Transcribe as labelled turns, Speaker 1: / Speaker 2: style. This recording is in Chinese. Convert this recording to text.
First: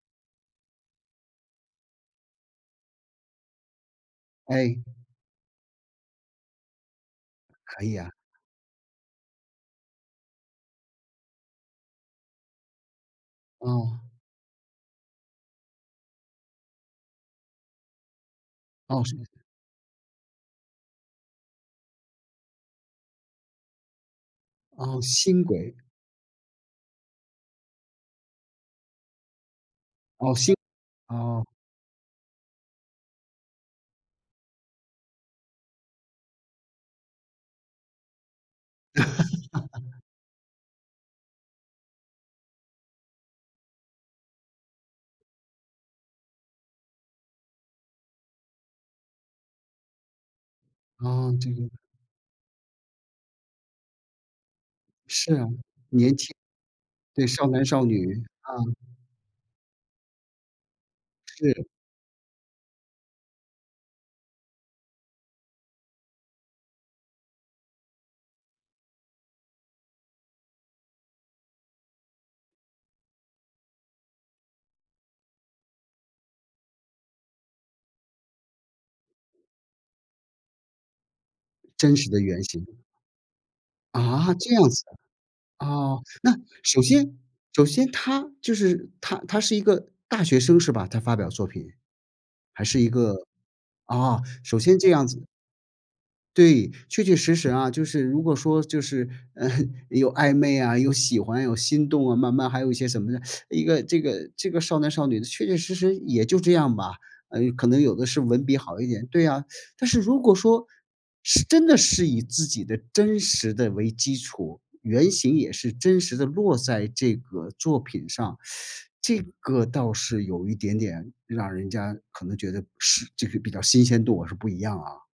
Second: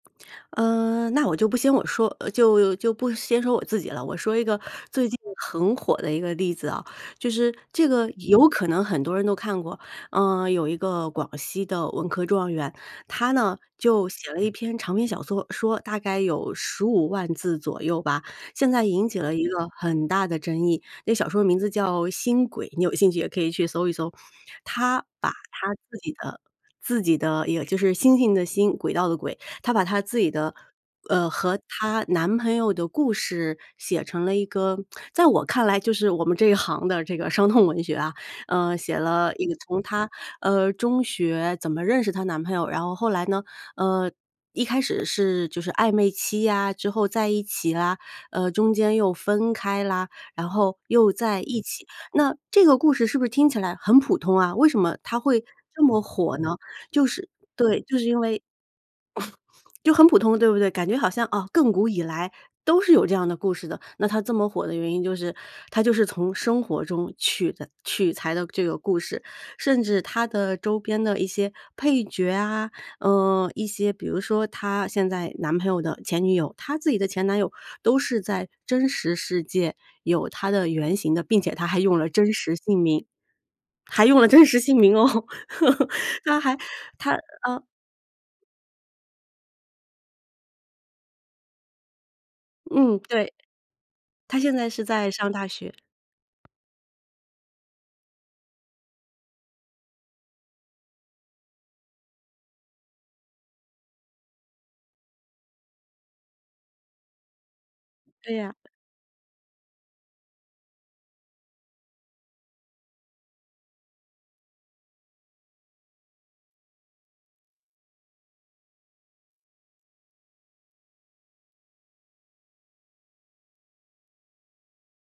Speaker 1: 嗯，那我就不先我说，就就不先说我自己了，我说一个
Speaker 2: 哎。
Speaker 1: 最近很火的一个例子啊，就是
Speaker 2: 可
Speaker 1: 这
Speaker 2: 以
Speaker 1: 个
Speaker 2: 啊。
Speaker 1: 有可能很多人都看过。嗯，有一个广西的文科状元，她呢就
Speaker 2: 嗯。
Speaker 1: 写了一篇长篇小说说，大概有15万字左右吧。现在
Speaker 2: 哦，
Speaker 1: 引起
Speaker 2: 是
Speaker 1: 了一个很大的争议，这小说的名字叫《星轨》，你有兴趣也可以去搜一搜。
Speaker 2: 哦
Speaker 1: 她把
Speaker 2: 《星
Speaker 1: 她
Speaker 2: 轨》。
Speaker 1: 自己的自己的也就是星星的星，轨道的轨，她把她自己
Speaker 2: 哦，
Speaker 1: 的，
Speaker 2: 星
Speaker 1: 呃，
Speaker 2: 哦。
Speaker 1: 和她男朋友的故事写成了一个在我看来就是我们这一行的这个伤痛文学啊。嗯，写了一个从 她，呃，中学怎么认识她男朋友，然后后来呢，呃，一开始是就是暧昧期啊之后在一起啊，呃，中间又分开啦，然后又
Speaker 2: 啊，
Speaker 1: 在
Speaker 2: 这
Speaker 1: 一
Speaker 2: 个
Speaker 1: 起。那这个故事是不是听起来很普通啊，为什么它
Speaker 2: 是
Speaker 1: 会
Speaker 2: 啊，
Speaker 1: 这么
Speaker 2: 年轻。
Speaker 1: 火呢？就
Speaker 2: 对，
Speaker 1: 是
Speaker 2: 少男
Speaker 1: 对，
Speaker 2: 少
Speaker 1: 就是
Speaker 2: 女，
Speaker 1: 因为
Speaker 2: 啊。
Speaker 1: 就很普通对不对？感觉好像，啊，
Speaker 2: 是。
Speaker 1: 亘古以来，都是有这样的故事的。那它这么火的原因就是它就是从生活中取的取材的这个故事，甚至它的周边的一些配角啊，呃，一些比如说她现在男朋友的前女友，她自己的前男友都是在真实世界有它的原型的，并且它还
Speaker 2: 真
Speaker 1: 用了
Speaker 2: 实的
Speaker 1: 真
Speaker 2: 原
Speaker 1: 实
Speaker 2: 型。
Speaker 1: 姓名，还用了
Speaker 2: 啊？
Speaker 1: 真
Speaker 2: 这
Speaker 1: 实
Speaker 2: 样
Speaker 1: 姓
Speaker 2: 子。
Speaker 1: 名哦，
Speaker 2: 哦，那
Speaker 1: 它还
Speaker 2: 首
Speaker 1: 它
Speaker 2: 先
Speaker 1: 啊
Speaker 2: 首先她就是她她是一个大学生，是吧？她发表作品，还是一
Speaker 1: 嗯，
Speaker 2: 个
Speaker 1: 对。
Speaker 2: 啊，
Speaker 1: 她现
Speaker 2: 首
Speaker 1: 在
Speaker 2: 先
Speaker 1: 是
Speaker 2: 这样
Speaker 1: 在
Speaker 2: 子。
Speaker 1: 上大学。
Speaker 2: 对，确确实实啊。就是如果说就是，呃，有暧昧啊，有喜欢有心动啊，慢慢还有一些什么呢，一个这个这个少男少女的确确实实也就这样吧，呃，可能有的是
Speaker 1: 对
Speaker 2: 文
Speaker 1: 呀。
Speaker 2: 笔好一点，对啊。但是如果说，是真的是以自己的真实的为基础，原型也是真实的落在这个作品上，这个倒是有一点点让人家可能觉得是这个比较新鲜度是不一样啊。